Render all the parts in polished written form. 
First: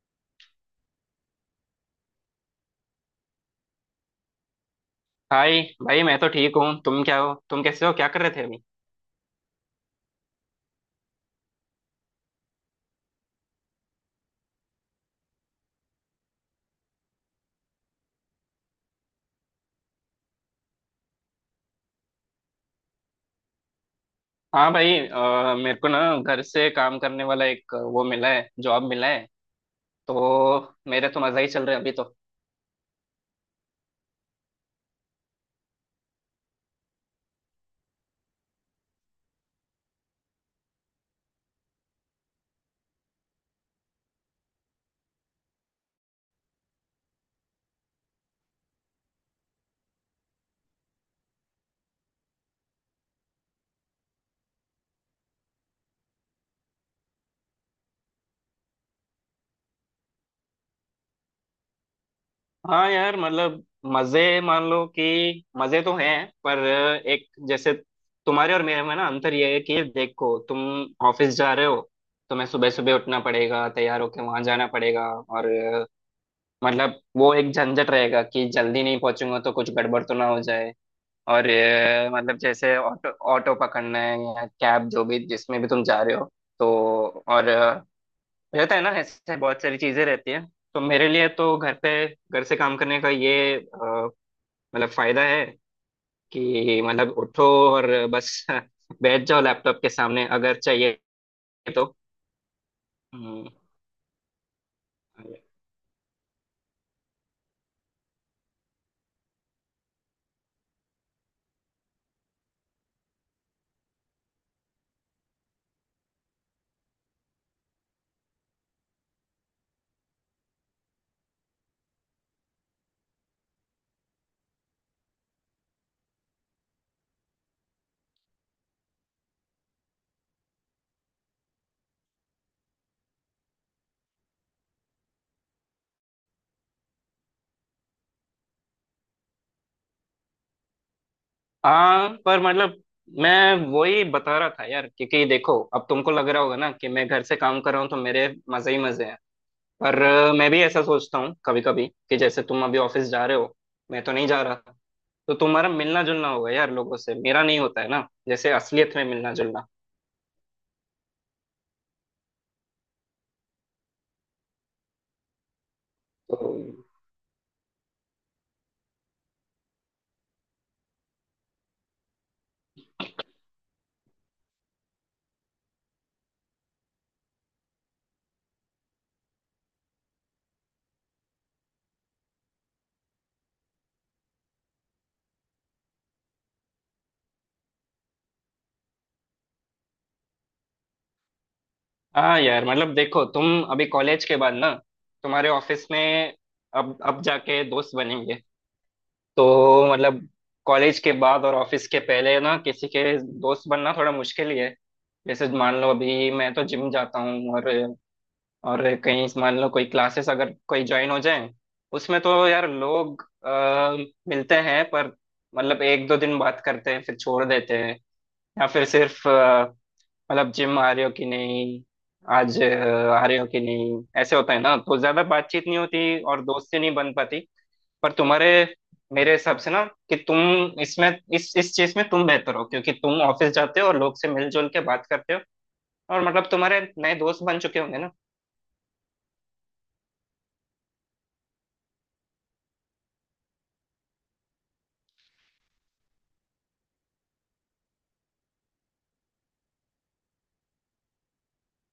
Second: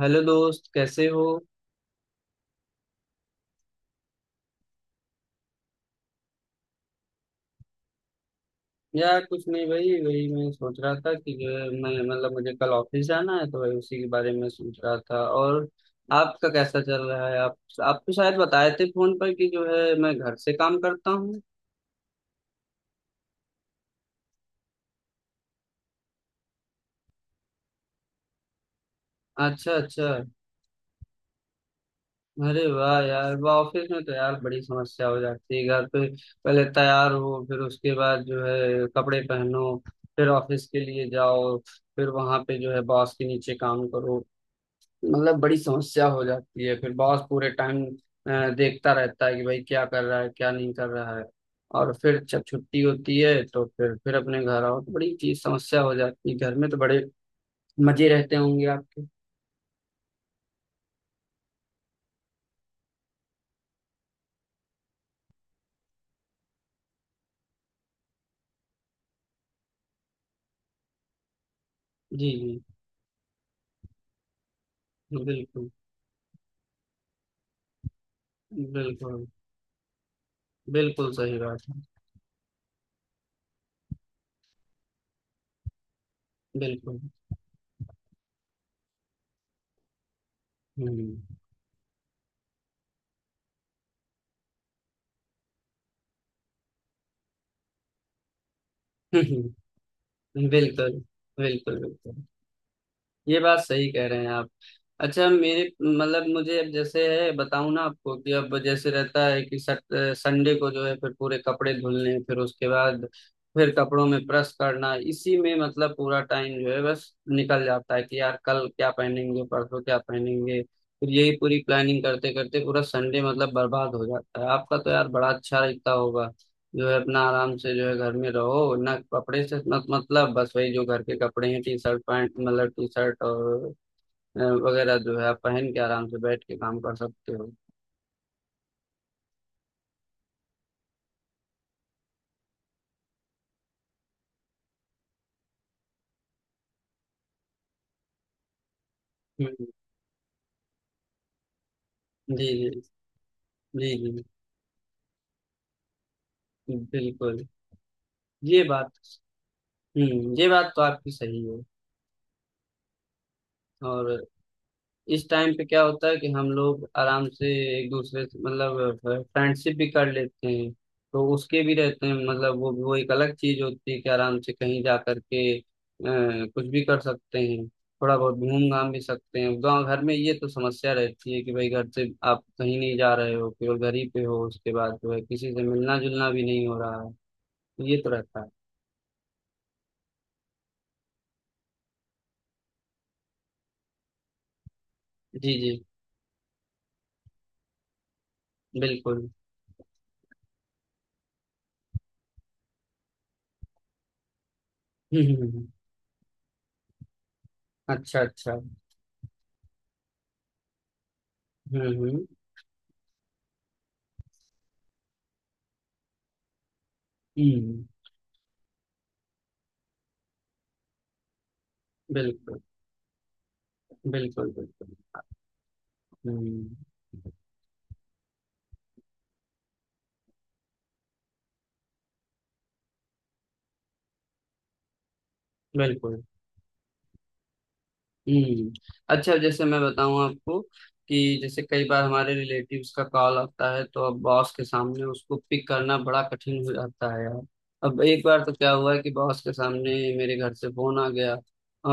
Hello दोस्त, कैसे हो? हाय भाई। मैं तो ठीक हूँ। तुम क्या हो? तुम कैसे हो? क्या कर रहे थे अभी? यार, कुछ नहीं भाई। वही मैं सोच रहा था कि जो है, मैं मतलब मुझे कल ऑफिस जाना है, तो वही उसी के बारे में सोच रहा था। और आपका कैसा चल रहा है? आप तो शायद बताए थे फोन पर कि जो है, मैं घर से काम करता हूँ। हाँ भाई, मेरे को ना घर से काम करने वाला एक वो मिला है, जॉब मिला है। अच्छा, अच्छा। तो मेरे तो मजा ही चल रहे हैं अभी तो। अरे वाह यार, वाह! ऑफिस में तो यार बड़ी समस्या हो जाती है। घर पे पहले तैयार हो, फिर उसके बाद जो है कपड़े पहनो, फिर ऑफिस के लिए जाओ, फिर वहां पे जो है बॉस के नीचे काम करो। मतलब बड़ी समस्या हो जाती है। फिर बॉस पूरे टाइम देखता रहता है कि भाई क्या कर रहा है, क्या नहीं कर रहा है। और फिर जब छुट्टी होती है तो फिर अपने घर आओ तो बड़ी चीज समस्या हो जाती है। घर में तो बड़े मजे रहते होंगे आपके। हाँ यार, मतलब मजे मान लो कि मजे तो हैं, पर एक जैसे तुम्हारे और मेरे में ना अंतर ये है कि देखो, तुम ऑफिस जा रहे हो। तुम्हें जी। सुबह सुबह उठना पड़ेगा, तैयार होके वहां जाना पड़ेगा, जी और बिल्कुल। मतलब वो एक झंझट रहेगा कि जल्दी नहीं बिल्कुल, पहुंचूंगा तो कुछ गड़बड़ तो ना हो जाए। बिल्कुल सही और बात है। मतलब जैसे ऑटो ऑटो पकड़ना है या कैब, जो भी जिसमें भी तुम जा रहे हो तो। बिल्कुल। और रहता है ना, ऐसे बहुत सारी चीजें रहती है। तो मेरे हम्म। लिए तो घर पे, घर से काम करने का ये मतलब फायदा है कि मतलब उठो और बस बैठ जाओ बिल्कुल, लैपटॉप के सामने अगर चाहिए बिल्कुल। तो। बिल्कुल ये हम्म। बात सही कह रहे हैं आप। अच्छा, मेरे मतलब मुझे अब जैसे है बताऊं ना आपको कि अब जैसे रहता है कि सट संडे को जो है फिर पूरे कपड़े धुलने, फिर उसके बाद फिर कपड़ों में प्रेस करना, इसी में मतलब पूरा टाइम जो है बस निकल जाता है कि यार कल क्या पहनेंगे, परसों क्या पहनेंगे, फिर यही पूरी प्लानिंग करते करते पूरा संडे मतलब बर्बाद हो जाता है। आपका तो यार बड़ा अच्छा रहता होगा, जो है अपना आराम से जो है घर में रहो ना। कपड़े से मत मतलब बस वही जो घर के कपड़े हैं, टी शर्ट पैंट, मतलब टी शर्ट और अ, वगैरह जो है आप पहन के आराम से बैठ के काम कर सकते हो। हाँ, पर मतलब मैं वही बता रहा था यार, क्योंकि देखो, अब तुमको लग रहा होगा ना कि मैं घर से काम कर रहा हूँ तो मेरे मजे ही मजे हैं। हम्म। पर मैं भी ऐसा सोचता हूँ कभी कभी कि जैसे तुम अभी जी। ऑफिस जा रहे हो, जी मैं तो जी। नहीं जा रहा। तो तुम्हारा मिलना जुलना होगा यार जी लोगों से, बिल्कुल। मेरा नहीं होता है ना, जैसे ये बात। असलियत में मिलना जुलना। हम्म, ये बात तो आपकी सही है। और इस टाइम पे क्या होता है कि तो हम लोग आराम से एक दूसरे से मतलब फ्रेंडशिप भी कर लेते हैं। तो उसके भी रहते हैं, मतलब वो एक अलग चीज होती है कि आराम से कहीं जा करके कुछ भी कर सकते हैं। थोड़ा बहुत घूम घाम भी सकते हैं। गाँव घर में ये तो समस्या रहती है कि भाई घर से आप कहीं नहीं जा रहे हो, केवल घर ही पे हो, उसके बाद जो है किसी से मिलना जुलना भी नहीं हो रहा है। ये तो रहता है। हाँ यार, मतलब देखो, तुम अभी कॉलेज के बाद ना, तुम्हारे जी जी। ऑफिस में अब जाके दोस्त बनेंगे। बिल्कुल। तो मतलब कॉलेज के बाद और ऑफिस के पहले ना किसी के दोस्त बनना थोड़ा मुश्किल ही है। हम्म, जैसे मान लो अभी मैं तो जिम जाता हूँ, और अच्छा, अच्छा। कहीं मान लो कोई क्लासेस अगर कोई ज्वाइन हो जाए, हम्म, उसमें हम्म। तो यार लोग मिलते हैं, पर मतलब एक दो दिन बात करते हैं फिर छोड़ देते हम्म। हैं। या फिर सिर्फ मतलब जिम आ रहे हो कि नहीं, बिल्कुल, आज आ रहे हो कि नहीं, ऐसे बिल्कुल। होता है बिल्कुल। ना, तो ज्यादा बातचीत नहीं होती और हम्म। दोस्ती नहीं बन पाती। पर तुम्हारे, मेरे हिसाब से ना, कि तुम इसमें इस चीज में तुम बेहतर हो क्योंकि तुम ऑफिस जाते हो और लोग से मिलजुल के बात करते हो, बिल्कुल। और मतलब तुम्हारे नए दोस्त बन चुके होंगे ना। हम्म। अच्छा, जैसे मैं बताऊं आपको कि जैसे कई बार हमारे रिलेटिव्स का कॉल आता है, तो अब बॉस के सामने उसको पिक करना बड़ा कठिन हो जाता है यार। अब एक बार तो क्या हुआ कि बॉस के सामने मेरे घर से फोन आ गया।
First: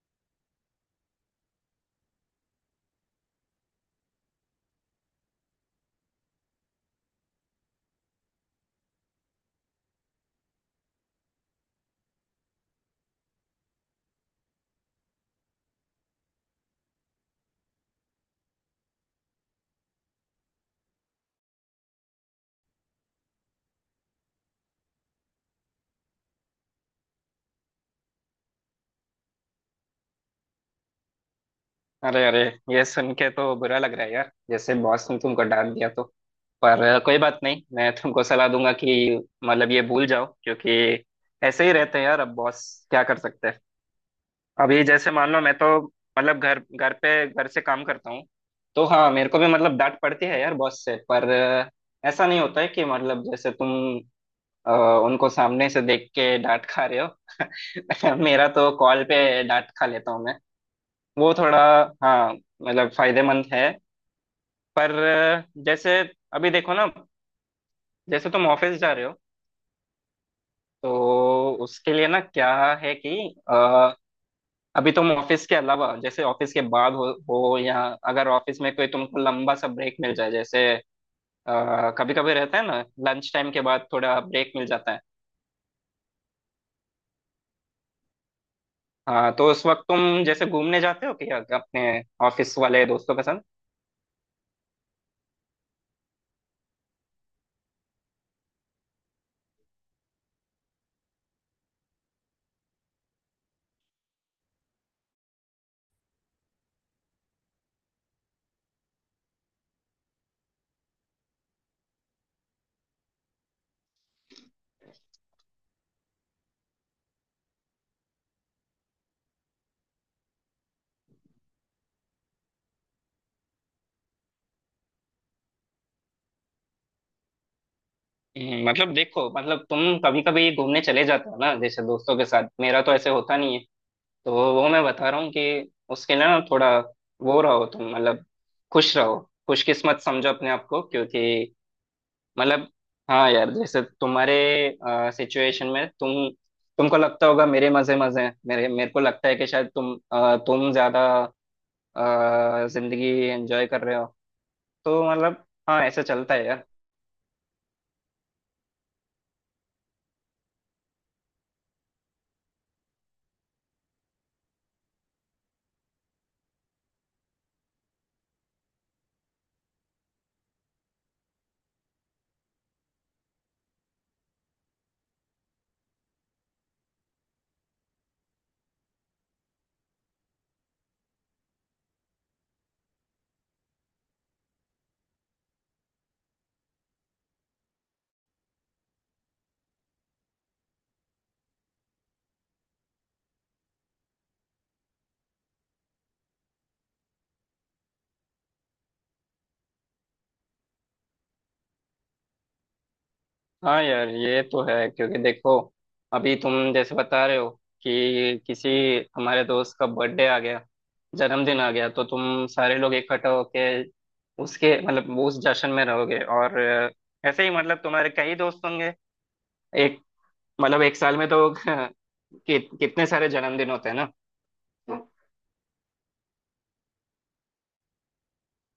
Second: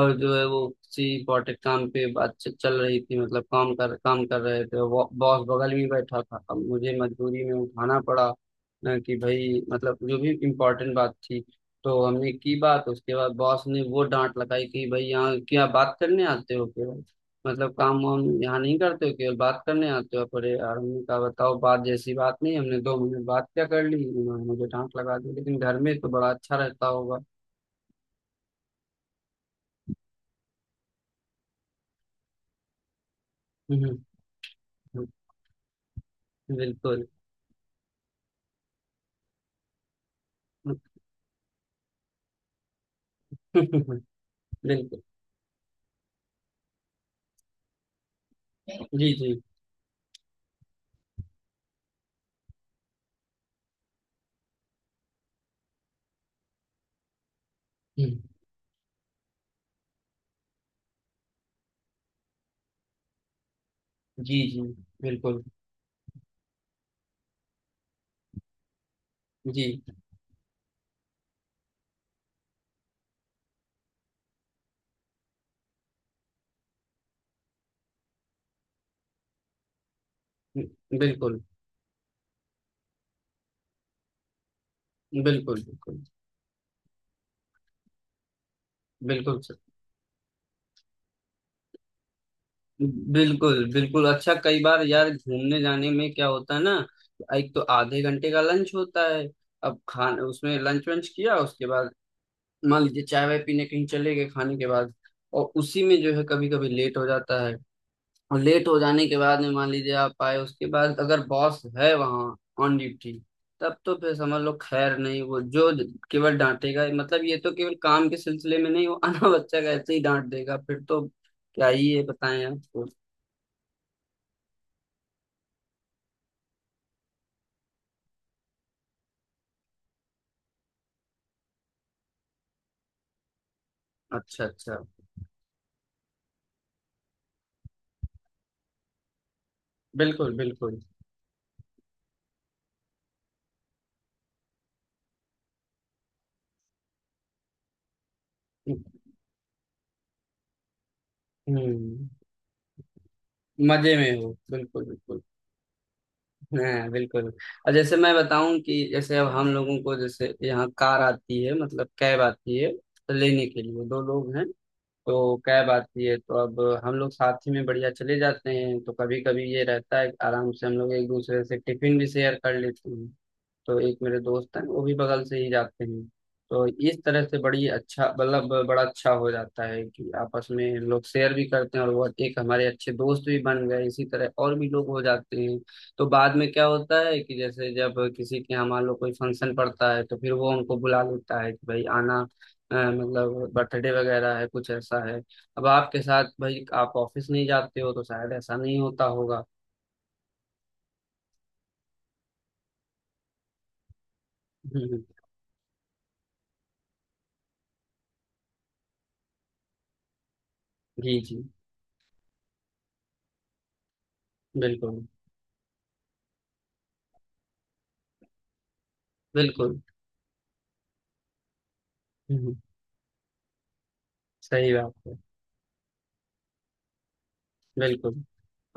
और जो है, वो किसी इम्पोर्टेंट काम पे बातचीत चल रही थी, मतलब काम कर रहे थे। बॉस बगल में बैठा था। अब मुझे मजबूरी में उठाना पड़ा, कि भाई मतलब जो भी इम्पोर्टेंट बात थी तो हमने की बात। उसके बाद बॉस ने वो डांट लगाई कि भाई यहाँ क्या बात करने आते हो केवल, मतलब काम वाम यहाँ नहीं करते हो, केवल बात करने आते हो। पर यार हमने कहा बताओ, बात जैसी बात नहीं, हमने 2 मिनट बात क्या कर ली, उन्होंने मुझे डांट लगा दी। लेकिन घर में तो बड़ा अच्छा रहता होगा। अरे अरे, ये सुन के तो बुरा हम्म, लग रहा है यार, जैसे हम्म। बॉस ने तुमको डांट दिया तो। पर बिल्कुल। कोई बात नहीं, मैं तुमको सलाह दूंगा कि मतलब ये भूल जाओ, क्योंकि ऐसे ही रहते हैं यार अब बॉस, क्या कर सकते हैं। अभी बिल्कुल। जैसे मान लो, मैं तो मतलब घर, घर पे, घर से काम करता हूँ, तो हाँ जी मेरे जी। को भी मतलब डांट पड़ती है यार बॉस से, पर ऐसा नहीं होता है कि मतलब जैसे तुम अ, उनको सामने से देख के डांट खा रहे हो। हम्म, मेरा तो कॉल पे डांट खा लेता हूँ मैं, वो थोड़ा, हाँ मतलब फायदेमंद है। जी जी। पर बिल्कुल। जैसे अभी देखो ना, जैसे तुम ऑफिस जा रहे हो, जी। तो उसके लिए ना क्या है कि अ, अभी तुम ऑफिस के अलावा, जैसे ऑफिस के बाद हो या अगर ऑफिस में कोई तुमको लंबा सा ब्रेक मिल जाए, जैसे बिल्कुल, कभी कभी रहता है ना, लंच टाइम के बाद थोड़ा ब्रेक मिल जाता है। बिल्कुल, बिल्कुल, हाँ, बिल्कुल, तो उस वक्त तुम जैसे घूमने जाते हो क्या अपने ऑफिस वाले दोस्तों के साथ? बिल्कुल, बिल्कुल। अच्छा, कई बार यार घूमने जाने में क्या होता है ना, एक तो आधे घंटे का लंच होता है। अब खान उसमें लंच वंच किया, उसके बाद मान लीजिए चाय वाय पीने कहीं चले गए खाने के बाद। और उसी में जो है कभी कभी लेट हो जाता है। और लेट हो जाने के बाद में मान लीजिए आप आए, उसके बाद अगर बॉस है वहाँ ऑन ड्यूटी, तब तो फिर समझ लो खैर नहीं। वो जो केवल डांटेगा, मतलब ये तो केवल काम के सिलसिले में नहीं, वो अनाबच्चा का ऐसे ही डांट देगा फिर तो। क्या ही है बताएं आपको। मतलब देखो, मतलब तुम कभी कभी घूमने चले जाते हो ना जैसे दोस्तों के साथ, मेरा तो ऐसे होता नहीं है, तो अच्छा, वो अच्छा। मैं बता रहा हूँ कि उसके लिए ना थोड़ा वो रहो तुम, मतलब खुश रहो, खुशकिस्मत समझो बिल्कुल, अपने आप बिल्कुल। को क्योंकि मतलब हाँ यार, जैसे तुम्हारे सिचुएशन में तुमको लगता होगा मेरे मजे मजे हैं। मेरे मेरे को लगता है कि शायद तुम ज्यादा हम्म। जिंदगी एंजॉय कर मजे रहे हो। में हो, बिल्कुल, तो बिल्कुल। मतलब हाँ ऐसे चलता है यार। हाँ बिल्कुल। और जैसे मैं बताऊं कि जैसे अब हम लोगों को, जैसे यहाँ कार आती है मतलब कैब आती है, तो लेने के लिए दो लोग हैं। तो कैब आती है तो अब हम लोग साथ ही में बढ़िया चले जाते हैं। तो कभी कभी ये रहता है कि आराम से हम लोग एक दूसरे से टिफिन भी शेयर कर लेते हैं। तो एक मेरे दोस्त हैं, वो भी बगल से ही जाते हैं। तो इस तरह से बड़ी अच्छा मतलब बड़ा अच्छा हो जाता है कि आपस में लोग शेयर भी करते हैं, और वो एक हमारे अच्छे दोस्त भी बन गए। इसी तरह और भी लोग हो जाते हैं। तो बाद में क्या होता है कि जैसे जब किसी के यहाँ मान लो कोई फंक्शन पड़ता है, तो फिर वो उनको बुला लेता है कि भाई आना, मतलब बर्थडे वगैरह है, कुछ ऐसा है। अब आपके साथ भाई आप ऑफिस नहीं जाते हो तो शायद ऐसा नहीं होता होगा। हाँ यार, ये तो है हम्म। क्योंकि देखो, अभी तुम जैसे बता रहे हो कि किसी हमारे दोस्त का बर्थडे आ गया, जी जी। जन्मदिन आ गया, तो तुम सारे लोग इकट्ठा होके उसके बिल्कुल। मतलब वो उस जश्न में रहोगे, और ऐसे ही मतलब तुम्हारे कई दोस्त होंगे। बिल्कुल। एक, मतलब एक साल में तो हम्म, कितने सारे जन्मदिन होते हैं ना? सही बात है। बिल्कुल।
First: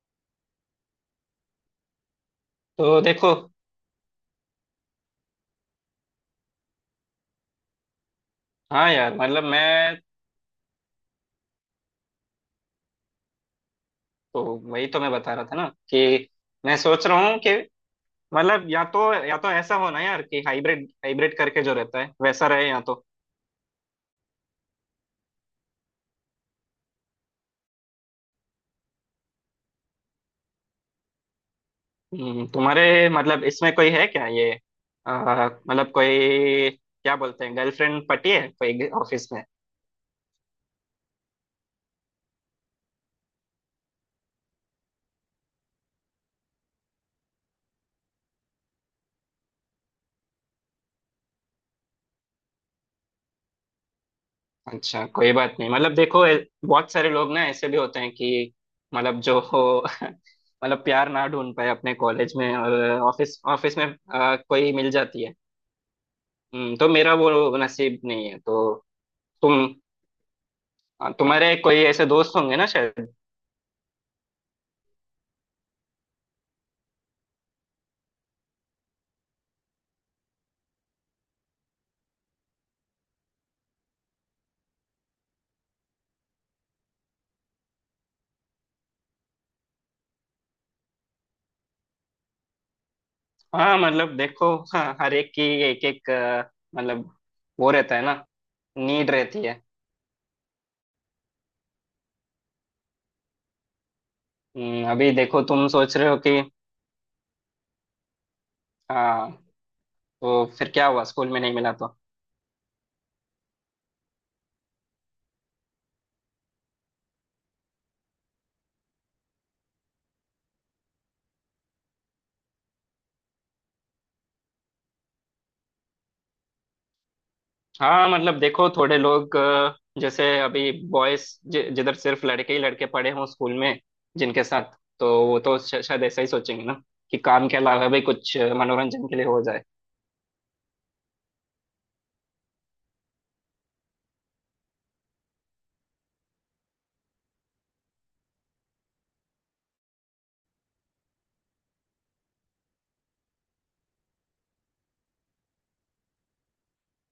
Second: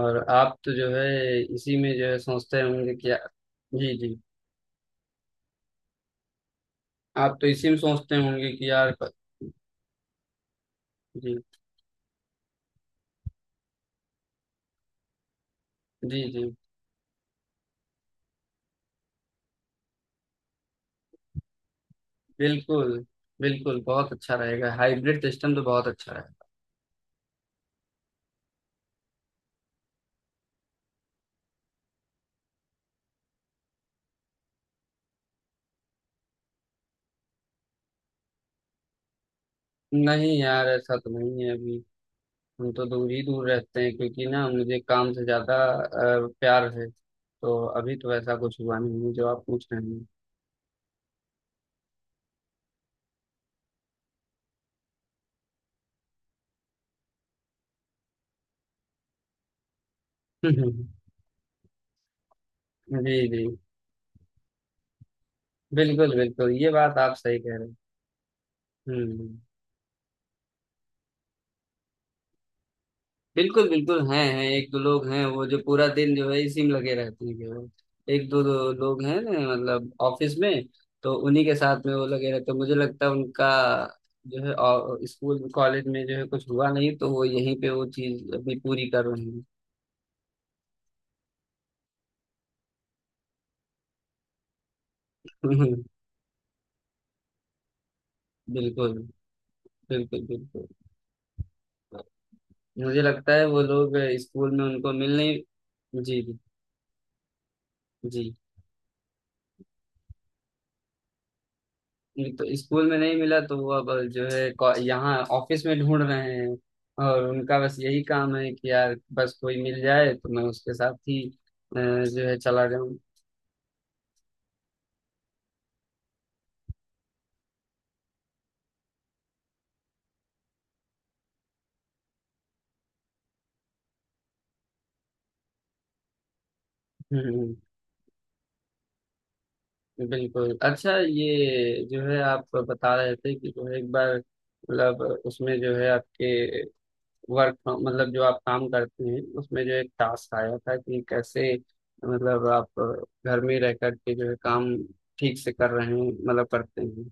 और आप तो जो है इसी में जो है सोचते होंगे तो कि यार। देखो, जी जी। आप तो इसी में सोचते होंगे कि हाँ यार। यार मतलब मैं जी। तो, वही तो मैं बता रहा था ना जी कि जी। मैं सोच रहा हूँ कि मतलब या तो, ऐसा होना यार कि हाइब्रिड हाइब्रिड करके जो रहता है वैसा रहे, या बिल्कुल, तो। बिल्कुल। बहुत अच्छा रहेगा हाइब्रिड सिस्टम तो, बहुत अच्छा रहेगा। तुम्हारे मतलब इसमें कोई है क्या, ये मतलब कोई, क्या बोलते हैं, गर्लफ्रेंड पटी है कोई ऑफिस में? नहीं यार, ऐसा तो नहीं है अभी। हम तो दूर ही दूर रहते हैं, क्योंकि ना मुझे काम से ज्यादा प्यार है। तो अभी तो ऐसा कुछ हुआ नहीं है जो आप पूछ रहे हैं। अच्छा कोई बात नहीं, मतलब देखो, बहुत सारे लोग ना ऐसे भी होते हैं कि मतलब, जो हो। मतलब प्यार ना ढूंढ पाए अपने कॉलेज में, और जी ऑफिस जी। ऑफिस में कोई मिल जाती है। बिल्कुल, बिल्कुल ये तो बात मेरा आप सही वो कह रहे हैं। नसीब नहीं है, तो हम्म। तुम तुम्हारे कोई ऐसे दोस्त होंगे ना शायद। बिल्कुल, बिल्कुल, हैं, एक दो लोग हैं वो जो पूरा दिन जो है इसी में लगे रहते हैं केवल। एक दो, दो लोग हैं मतलब ऑफिस में। तो उन्हीं के साथ में वो लगे रहते हैं। मुझे लगता है उनका जो है, और स्कूल कॉलेज में जो है कुछ हुआ नहीं तो वो यहीं पे वो चीज अभी पूरी कर रहे हैं। हाँ मतलब देखो, हाँ, हर एक की, एक एक मतलब वो रहता है ना, बिल्कुल, नीड रहती है। बिल्कुल, बिल्कुल। मुझे लगता है वो लोग स्कूल में उनको अभी मिल देखो नहीं। तुम सोच रहे हो जी कि जी। हाँ, तो फिर क्या हुआ, स्कूल में नहीं मिला तो। तो स्कूल में नहीं मिला तो वो अब जो है यहाँ ऑफिस में ढूंढ रहे हैं। और उनका बस यही काम है कि यार बस कोई मिल जाए तो मैं उसके साथ ही जो है चला जाऊं। हाँ मतलब देखो, थोड़े लोग जैसे अभी बॉयज जिधर सिर्फ लड़के ही लड़के पढ़े हों स्कूल में, जिनके साथ, तो वो तो शायद ऐसा ही सोचेंगे ना कि काम हम्म, के अलावा भी कुछ मनोरंजन के लिए हो जाए। बिल्कुल। अच्छा, ये जो है आप बता रहे थे कि जो है एक बार, मतलब उसमें जो है आपके वर्क, मतलब जो आप काम करते हैं, उसमें जो एक टास्क आया था कि कैसे मतलब आप घर में रह करके जो है काम ठीक से कर रहे हैं, मतलब करते हैं।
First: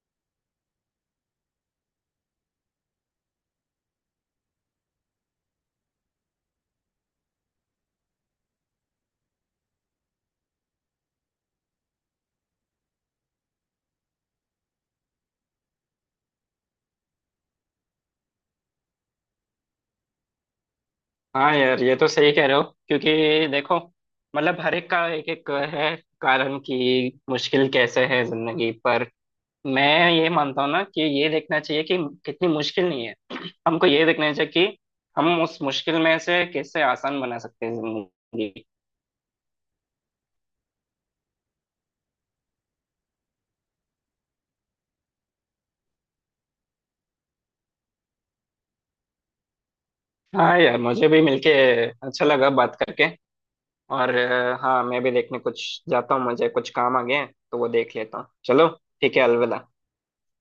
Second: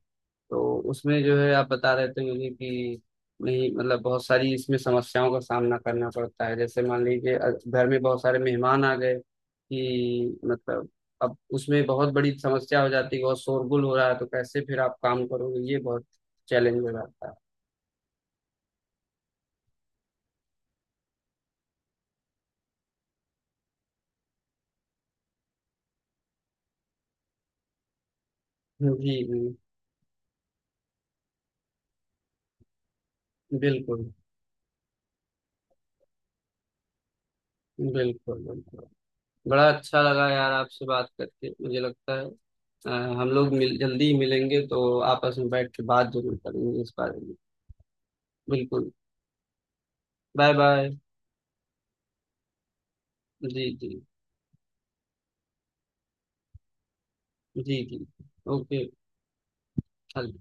तो उसमें जो है आप बता रहे थे मुझे कि नहीं मतलब बहुत सारी इसमें समस्याओं का सामना करना पड़ता है। जैसे मान लीजिए, घर में बहुत सारे मेहमान आ गए, कि मतलब अब उसमें बहुत बड़ी समस्या हो जाती है, बहुत शोरगुल हो रहा है, तो कैसे फिर आप काम करोगे, ये बहुत चैलेंज हो जाता है। हाँ यार ये तो सही कह रहे हो क्योंकि देखो, मतलब हर एक का एक एक है कारण कि मुश्किल कैसे है जिंदगी पर। जी जी। मैं ये मानता हूँ ना कि ये देखना चाहिए कि कितनी मुश्किल नहीं है, हमको ये बिल्कुल, देखना चाहिए कि हम उस मुश्किल में से कैसे आसान बना सकते हैं बिल्कुल, जिंदगी। बिल्कुल। बड़ा अच्छा लगा यार आपसे बात करके। मुझे लगता है अ, हम लोग मिल जल्दी ही मिलेंगे तो आपस में बैठ के बात जरूर करेंगे इस बारे में। बिल्कुल। बाय हाँ यार, बाय। मुझे भी मिलके अच्छा लगा बात करके। जी जी। और हाँ, मैं भी देखने कुछ जाता हूँ, मुझे कुछ काम आ गए हैं, तो वो जी देख जी। लेता हूँ, चलो। ओके। ठीक है, अलविदा। चल।